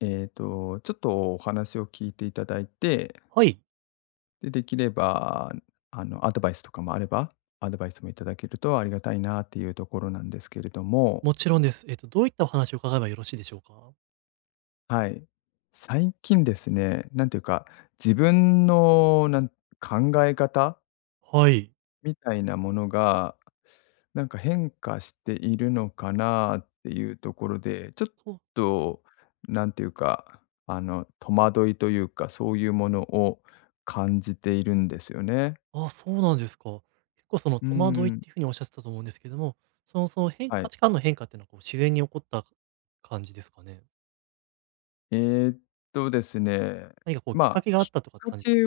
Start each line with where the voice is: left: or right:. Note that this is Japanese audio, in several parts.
left: ちょっとお話を聞いていただいて、
right: はい、
left: で、できれば、アドバイスとかもあれば、アドバイスもいただけるとありがたいなっていうところなんですけれども、
right: もちろんです。どういったお話を伺えばよろしいでしょうか？
left: はい。最近ですね、なんていうか、自分の考え方
right: はい。
left: みたいなものが、なんか変化しているのかなっていうところで、ちょっ
right: そう
left: となんていうか、戸惑いというか、そういうものを感じているんですよね。
right: そうなんですか。結構その
left: う
right: 戸惑いっ
left: ん、
right: ていう風におっしゃってたと思うんですけども、その
left: は
right: 価
left: い。
right: 値観の変化っていうのはこう自然に起こった感じですかね？
left: えーっですね、
right: 何かこうき
left: ま
right: っか
left: あ、
right: けがあ
left: きっ
right: ったとかって
left: か
right: 感じですか？
left: け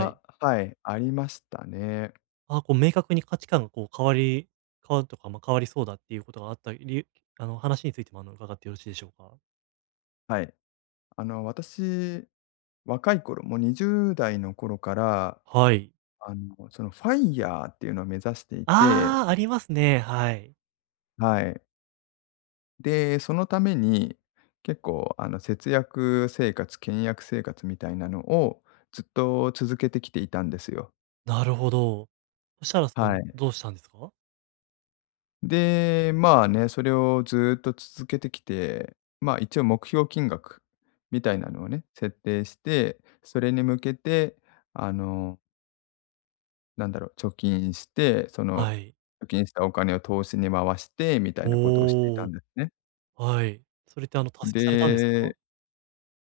right: はい。
left: はい、ありましたね。
right: あ、こう明確に価値観がこう変わるとか、まあ、変わりそうだっていうことがあったり話についても伺ってよろしいでしょうか？
left: はい。私、若い頃、もう20代の頃から、
right: はい。
left: そのファイ r ーっていうのを目指していて。
right: ああ、ありますね、はい。
left: はい。で、そのために、結構節約生活、倹約生活みたいなのをずっと続けてきていたんですよ。
right: なるほど。そしたらそ
left: は
right: の
left: い。
right: どうしたんですか？
left: で、まあね、それをずっと続けてきて、まあ一応目標金額みたいなのをね、設定して、それに向けて、あの、なんだろう、貯金して、その
right: はい。
left: 貯金したお金を投資に回してみたいなことをしていた
right: お
left: ん
right: お、
left: ですね。
right: はい。それって達成されたんですか？
left: で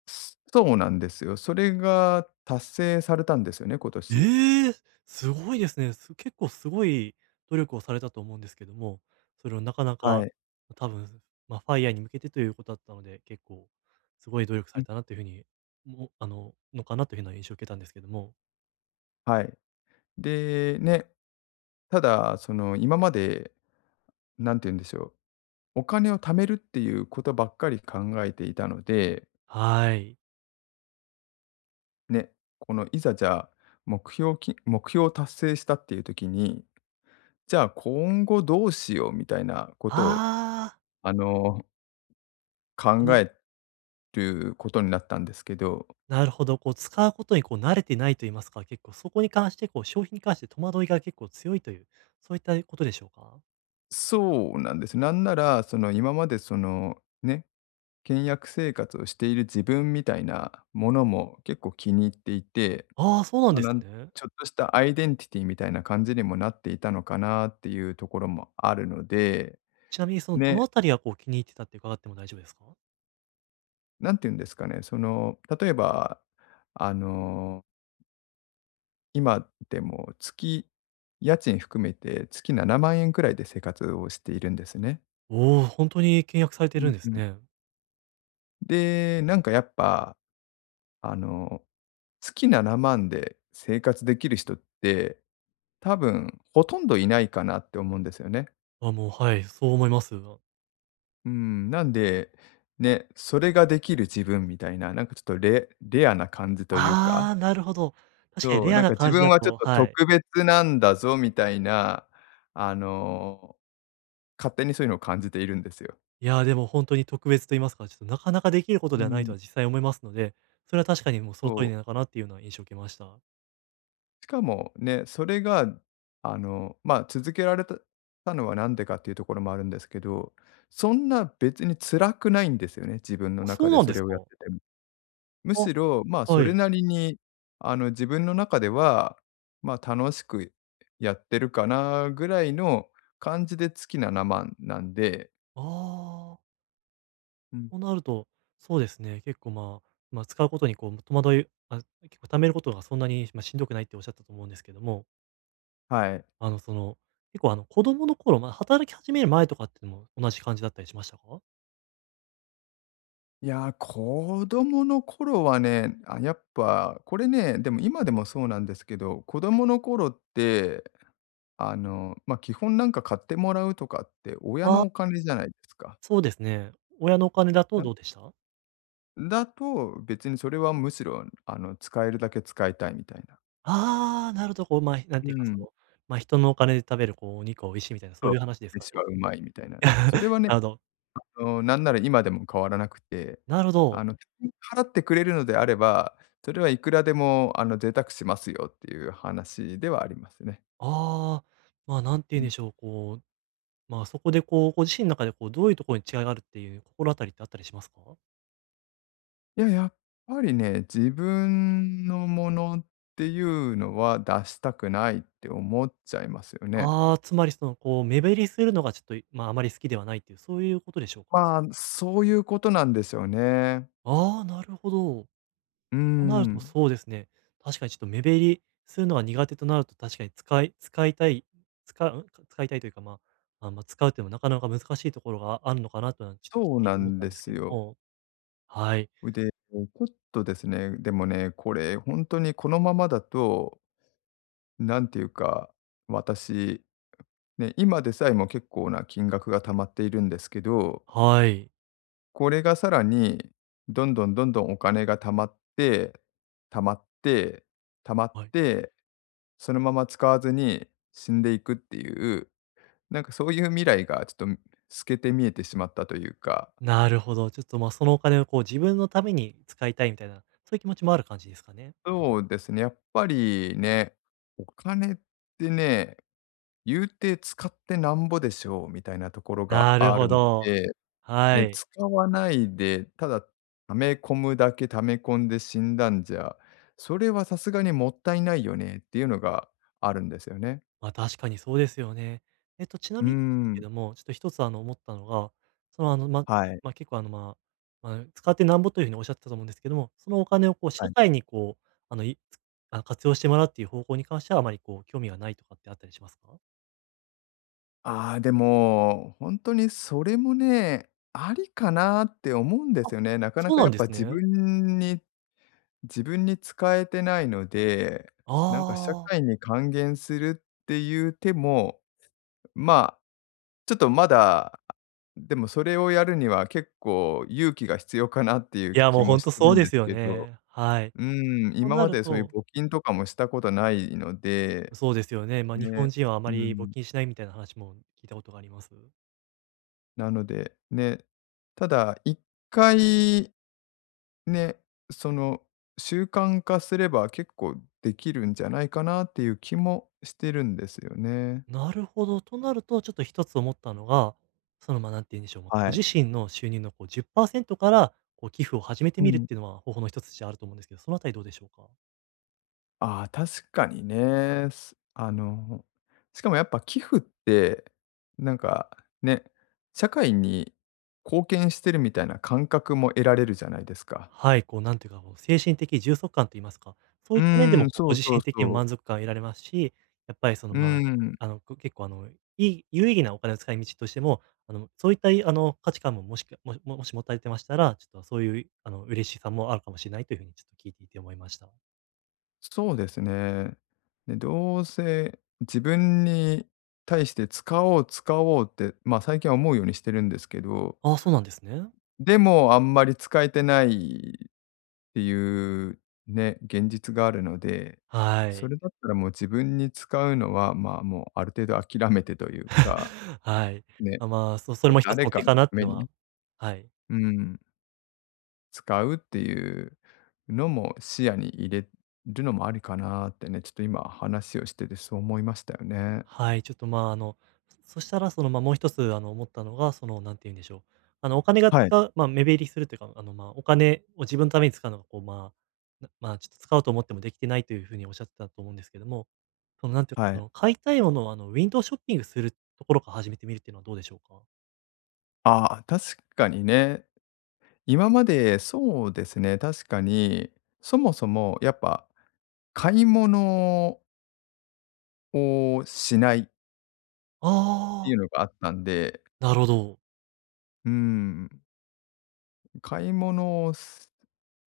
left: そうなんですよ。それが達成されたんですよね、今年。
right: ええ、すごいですね。結構すごい努力をされたと思うんですけども、それをなかな
left: は
right: か、
left: い。
right: 多分、まあ、ファイヤーに向けてということだったので、結構すごい努力さ
left: う
right: れ
left: ん、
right: たなという風に、ものかなというふうな印象を受けたんですけども。
left: はい。で、ね、ただ、その、今まで、なんて言うんでしょう、お金を貯めるっていうことばっかり考えていたので、
right: はい。
left: ね、このいざ、じゃあ、目標を達成したっていう時に、じゃあ、今後どうしようみたいなことを、
right: ああ、
left: あの、考
right: な
left: えることになったんですけど、
right: なるほど、こう使うことにこう慣れてないと言いますか、結構そこに関してこう消費に関して戸惑いが結構強いという、そういったことでしょうか？
left: そうなんです。なんなら、その、今まで、その、ね、倹約生活をしている自分みたいなものも結構気に入っていて、
right: ああー、そうなん
left: まあ、
right: ですね。
left: ちょっとしたアイデンティティみたいな感じにもなっていたのかなっていうところもあるので、
right: ちなみにその、どの
left: ね、
right: あたりがこう気に入ってたって伺っても大丈夫ですか？
left: なんて言うんですかね、その、例えば、あの、今でも家賃含めて月7万円くらいで生活をしているんですね。
right: おお、ほんとに倹約されて
left: う
right: るん
left: ん
right: で
left: う
right: す
left: ん。
right: ね。
left: で、なんかやっぱあの、月7万で生活できる人って、多分ほとんどいないかなって思うんですよね。
right: あ、もう、はい、そう思います。
left: うん、なんで、ね、それができる自分みたいな、なんかちょっとレアな感じというか、
right: ああ、なるほど。確かに
left: そう、
right: レア
left: なん
right: な
left: か自
right: 感じ
left: 分
right: だ
left: はちょっ
right: と、
left: と
right: はい。
left: 特別なんだぞみたいな、あの、勝手にそういうのを感じているんですよ。
right: いや、でもほんとに特別と言いますか、ちょっとなかなかできること
left: う
right: ではないと
left: ん、
right: は実際思いますので、それは確かにもうその通
left: そ
right: りなの
left: う。
right: かなっていうような印象を受けました。
left: しかもね、それが、まあ、続けられたのはなんでかっていうところもあるんですけど、そんな別に辛くないんですよね、自分の
right: あ、そ
left: 中
right: う
left: で
right: なん
left: そ
right: です
left: れを
right: か。
left: やってても。む
right: あ、
left: しろ、まあ、そ
right: は
left: れ
right: い。
left: なりに、自分の中では、まあ、楽しくやってるかなぐらいの感じで月7万なんで、
right: ああ、
left: うん。
right: となると、そうですね、結構、まあ、使うことにこう戸惑い結構貯めることがそんなに、ま、しんどくないっておっしゃったと思うんですけども、
left: はい。
right: その、結構子供の頃、まあ、働き始める前とかっていうのも同じ感じだったりしましたか？
left: いやー、子供の頃はね、あ、やっぱこれね、でも今でもそうなんですけど、子供の頃ってまあ、基本なんか買ってもらうとかって親
right: ああ、
left: のお金じゃないですか。
right: そうですね。親のお金だと
left: な
right: どうでした？
left: だと、別にそれはむしろ、使えるだけ使いたいみたいな。
right: ああ、なるほど、こう、まあ、なん
left: う
right: ていうか、そ
left: ん。
right: の、まあ、人のお金で食べる、こう、お肉は美味しいみたいな、そ
left: そ
right: う
left: う、
right: いう話ですか
left: 飯は
right: ね？
left: うまいみたいな。それはね、
right: なるほど。
left: なんなら今でも変わらなくて、
right: なるほ
left: あ
right: ど。
left: の、払ってくれるのであれば、それはいくらでも、贅沢しますよっていう話ではありますね。
right: ああ、まあ、なんて言
left: う
right: うんで
left: ん。
right: しょう、こう、まあ、そこで、こう、ご自身の中で、こう、どういうところに違いがあるっていう心当たりってあったりしますか？
left: いや、やっぱりね、自分のものっていうのは出したくないって思っちゃいますよね。
right: ああー、つまり、その、こう、目減りするのがちょっと、まあ、あまり好きではないっていう、そういうことでしょうか？
left: まあ、そういうことなんですよね。
right: ああ、なるほど。
left: うー
right: となると、
left: ん、
right: そうですね。確かにちょっと目減りするのは苦手となると、確かに使いたい、使う使いたいというか、まあ、まあ、使うとていうのもなかなか難しいところがあるのかなとは、ちょっと聞
left: そ
right: い
left: う
right: てい
left: な
right: て思っ
left: ん
right: たん
left: で
right: です
left: す
right: けど
left: よ。
right: も。はい。
left: で、ちょっとですね、でもね、これほんとにこのままだと、なんていうか、私、ね、今でさえも結構な金額が貯まっているんですけど、
right: はい。
left: これがさらに、どんどんどんどんお金が貯まって、貯まって、貯まっ
right: はい。
left: て、そのまま使わずに死んでいくっていう、なんかそういう未来がちょっと透けて見えてしまったというか、
right: なるほど。ちょっと、まあ、そのお金をこう自分のために使いたいみたいな、そういう気持ちもある感じですかね。
left: そうですね、やっぱりね、お金ってね、言うて使ってなんぼでしょうみたいなところが
right: なる
left: あ
right: ほ
left: るの
right: ど。
left: で
right: は
left: ね、
right: い。
left: 使わないで、ただ溜め込むだけ溜め込んで死んだんじゃ、それはさすがにもったいないよねっていうのがあるんですよね。
right: まあ、確かにそうですよね。ちな
left: うー
right: みにですけ
left: ん、
right: ども、ちょっと一つ思ったのが、その、
left: はい、
right: 結構まあ、使ってなんぼというふうにおっしゃってたと思うんですけども、そのお金をこう
left: は
right: 社
left: い。
right: 会にこう、あの、いあの、活用してもらうっていう方向に関してはあまりこう興味がないとかってあったりしますか？
left: ああ、でも、ほんとにそれもね、ありかなって思うんで
right: あ、
left: すよね。なかな
right: そう
left: か
right: な
left: や
right: ん
left: っ
right: で
left: ぱ
right: す
left: 自
right: ね。
left: 分に自分に使えてないので、なんか社
right: ああ。
left: 会に還元するっていう手も、まあ、ちょっとまだでもそれをやるには結構勇気が必要かなっていう
right: いや、
left: 気
right: もうほ
left: も
right: ん
left: し
right: と
left: てる
right: そう
left: ん
right: で
left: です
right: すよ
left: けど、
right: ね。はい。
left: うーん、
right: と
left: 今
right: な
left: ま
right: る
left: でそういう
right: と、
left: 募金とかもしたことないので、
right: そうですよね。ま、日
left: ね、
right: 本人はあま
left: う
right: り募
left: ん、
right: 金しないみたいな話も聞いたことがあります。
left: なので、ね、ただ一回ね、その習慣化すれば結構できるんじゃないかなっていう気もしてるんですよね。
right: なるほど。となると、ちょっと一つ思ったのが、その、まあ、なんて言うんでしょう、
left: は
right: ご自
left: い。
right: 身の収入のこう10%から、こう寄付を始めて
left: う
right: みるっ
left: ん。
right: ていうのは方法の一つとしてあると思うんですけど、そのあたりどうでしょうか？
left: ああ、確かにね。すあの、しかもやっぱ寄付って、なんかね、社会に貢献してるみたいな感覚も得られるじゃないですか。
right: はい、こうなんていうか、こう精神的充足感と言いますか、そう
left: う
right: いった面で
left: ーん、
right: もこう
left: そ
right: ご
left: う
right: 自
left: そう
right: 身的にも
left: そう。
right: 満足感を得られますし、やっぱりその、
left: うー
right: ま
left: ん、
right: あ、結構いい有意義なお金の使い道としても、そういったいあの、価値観ももしかもももし持たれてましたら、ちょっとそういう嬉しさもあるかもしれないというふうにちょっと聞いていて思いました。
left: そうですね。で、どうせ自分に対して使おう使おうって、まあ、最近は思うようにしてるんですけど、
right: ああ、そうなんですね。
left: でもあんまり使えてないっていうね、現実があるので、
right: は
left: そ
right: い。
left: れだったらもう自分に使うのは、まあ、もうある程度諦めてというか、
right: はい。
left: ね、
right: あ、まあ、それ
left: ま、
right: も一つ
left: 誰
right: の
left: か
right: 手
left: の
right: か
left: た
right: なってい
left: め
right: うの
left: に、
right: は、はい。
left: うん、使うっていうのも視野に入れるのもありかなってね、ちょっと今話をしててそう思いましたよね。
right: はい、ちょっと、まあ、そしたら、その、まあ、もう一つ、思ったのが、その、なんて言うんでしょう、お金が
left: はい、
right: 使うまあ、目減りするというか、まあ、お金を自分のために使うのが、こう、まあ、ちょっと使おうと思ってもできてないというふうにおっしゃってたと思うんですけども、その、なんていうか、
left: は
right: そ
left: い。
right: の、買いたいものを、ウィンドウショッピングするところから始めてみるっていうのはどうでしょうか？
left: ああ、確かにね。今までそうですね、確かに、そもそもやっぱ買い物をしないて
right: ああ
left: いう
right: ー、
left: のがあったんで、
right: なるほど。
left: うん、買い物をす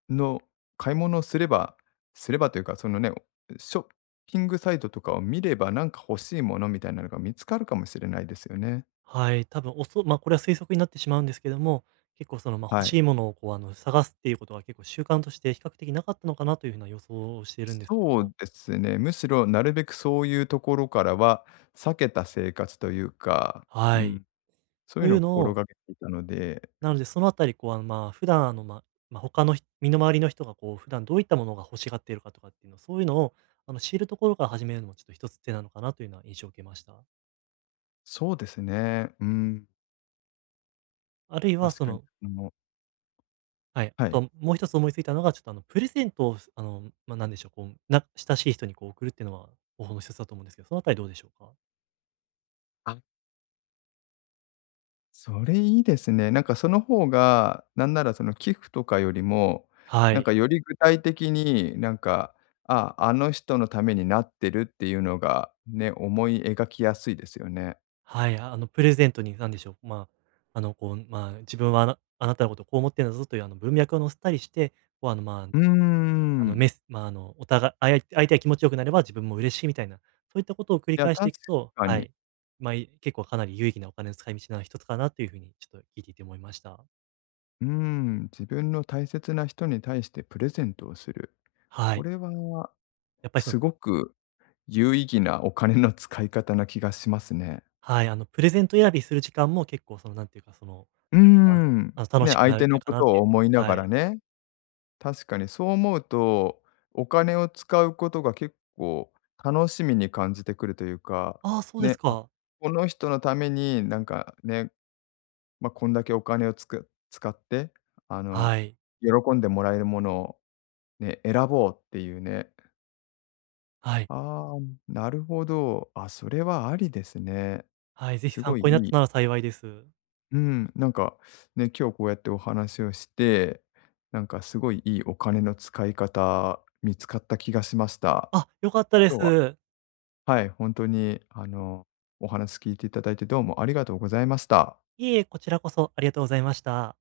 left: の買い物をすればというか、そのね、ショッピングサイトとかを見れば、なんか欲しいものみたいなのが見つかるかもしれないですよね。
right: はい、多分おそまあ、これは推測になってしまうんですけども、結構その、まあ、欲
left: はい。
right: しいものをこう、探すっていうことが結構習慣として比較的なかったのかなというふうな予想をしているんですけ
left: そ
right: ど
left: う
right: も。
left: ですね、むしろなるべくそういうところからは避けた生活というか、う
right: はい。
left: ん、そうい
right: と
left: う
right: い
left: のを
right: うの
left: 心
right: を、
left: がけていたので、
right: なのでそのあたり、こう、普段まあ、他の人身の回りの人がこう、普段どういったものが欲しがっているかとかっていうの、そういうのを、知るところから始めるのもちょっと一つ手なのかなというのは印象を受けました。
left: そうですね、うん、
right: あるいは
left: 確
right: そ
left: かに、
right: の、
left: あの
right: はい。
left: は
right: あ
left: い。
right: と、もう一つ思いついたのが、ちょっとプレゼントを、まあ、なんでしょう、こう、親しい人にこう送るっていうのは方法の一つだと思うんですけど、そのあたりどうでしょうか？
left: それいいですね。なんかその方が、なんならその寄付とかよりも、
right: は
left: なん
right: い。
left: かより具体的になんか、あ、あの人のためになってるっていうのがね、思い描きやすいですよね。
right: はい、プレゼントになんでしょう、まあ、こう、まあ、自分はあなたのことをこう思ってるんだぞという文脈を載せたりして、こう、
left: うーん。
right: メスまあ、あの、お互い相手が気持ちよくなれば自分も嬉しいみたいな、そういったことを繰
left: い
right: り
left: や、
right: 返して
left: 確
right: いくと、
left: か
right: は
left: に。
right: い。まあ、結構かなり有意義なお金の使い道の一つかなというふうにちょっと聞いていて思いました。
left: うーん、自分の大切な人に対してプレゼントをする。
right: は
left: こ
right: い。
left: れは
right: やっぱりその、
left: すごく有意義なお金の使い方な気がしますね。
right: はい、プレゼント選びする時間も結構その、なんていうか、その、
left: うー
right: まあ
left: ん。
right: あの、楽
left: ね、
right: しく
left: 相
right: な
left: 手
right: る
left: の
right: か
left: こ
right: な
left: と
right: って
left: を
right: いう、
left: 思いな
right: は
left: がら
right: い。
left: ね、確かにそう思うと、お金を使うことが結構楽しみに感じてくるというか、
right: ああ、そうです
left: ね、あ、
right: か。
left: この人のためになんかね、まあ、こんだけお金を使って、あの、
right: はい。
left: 喜んでもらえるものをね、選ぼうっていうね。
right: はい。
left: ああ、なるほど。あ、それはありですね。
right: はい、ぜひ
left: す
right: 参
left: ごい
right: 考になった
left: いい。
right: なら幸いです。
left: うん、なんか、ね、今日こうやってお話をして、なんかすごいいいお金の使い方見つかった気がしました。
right: あ、良かったで
left: 今日は、
right: す。
left: はい、本当にお話聞いていただいてどうもありがとうございました。
right: いえいえ、こちらこそありがとうございました。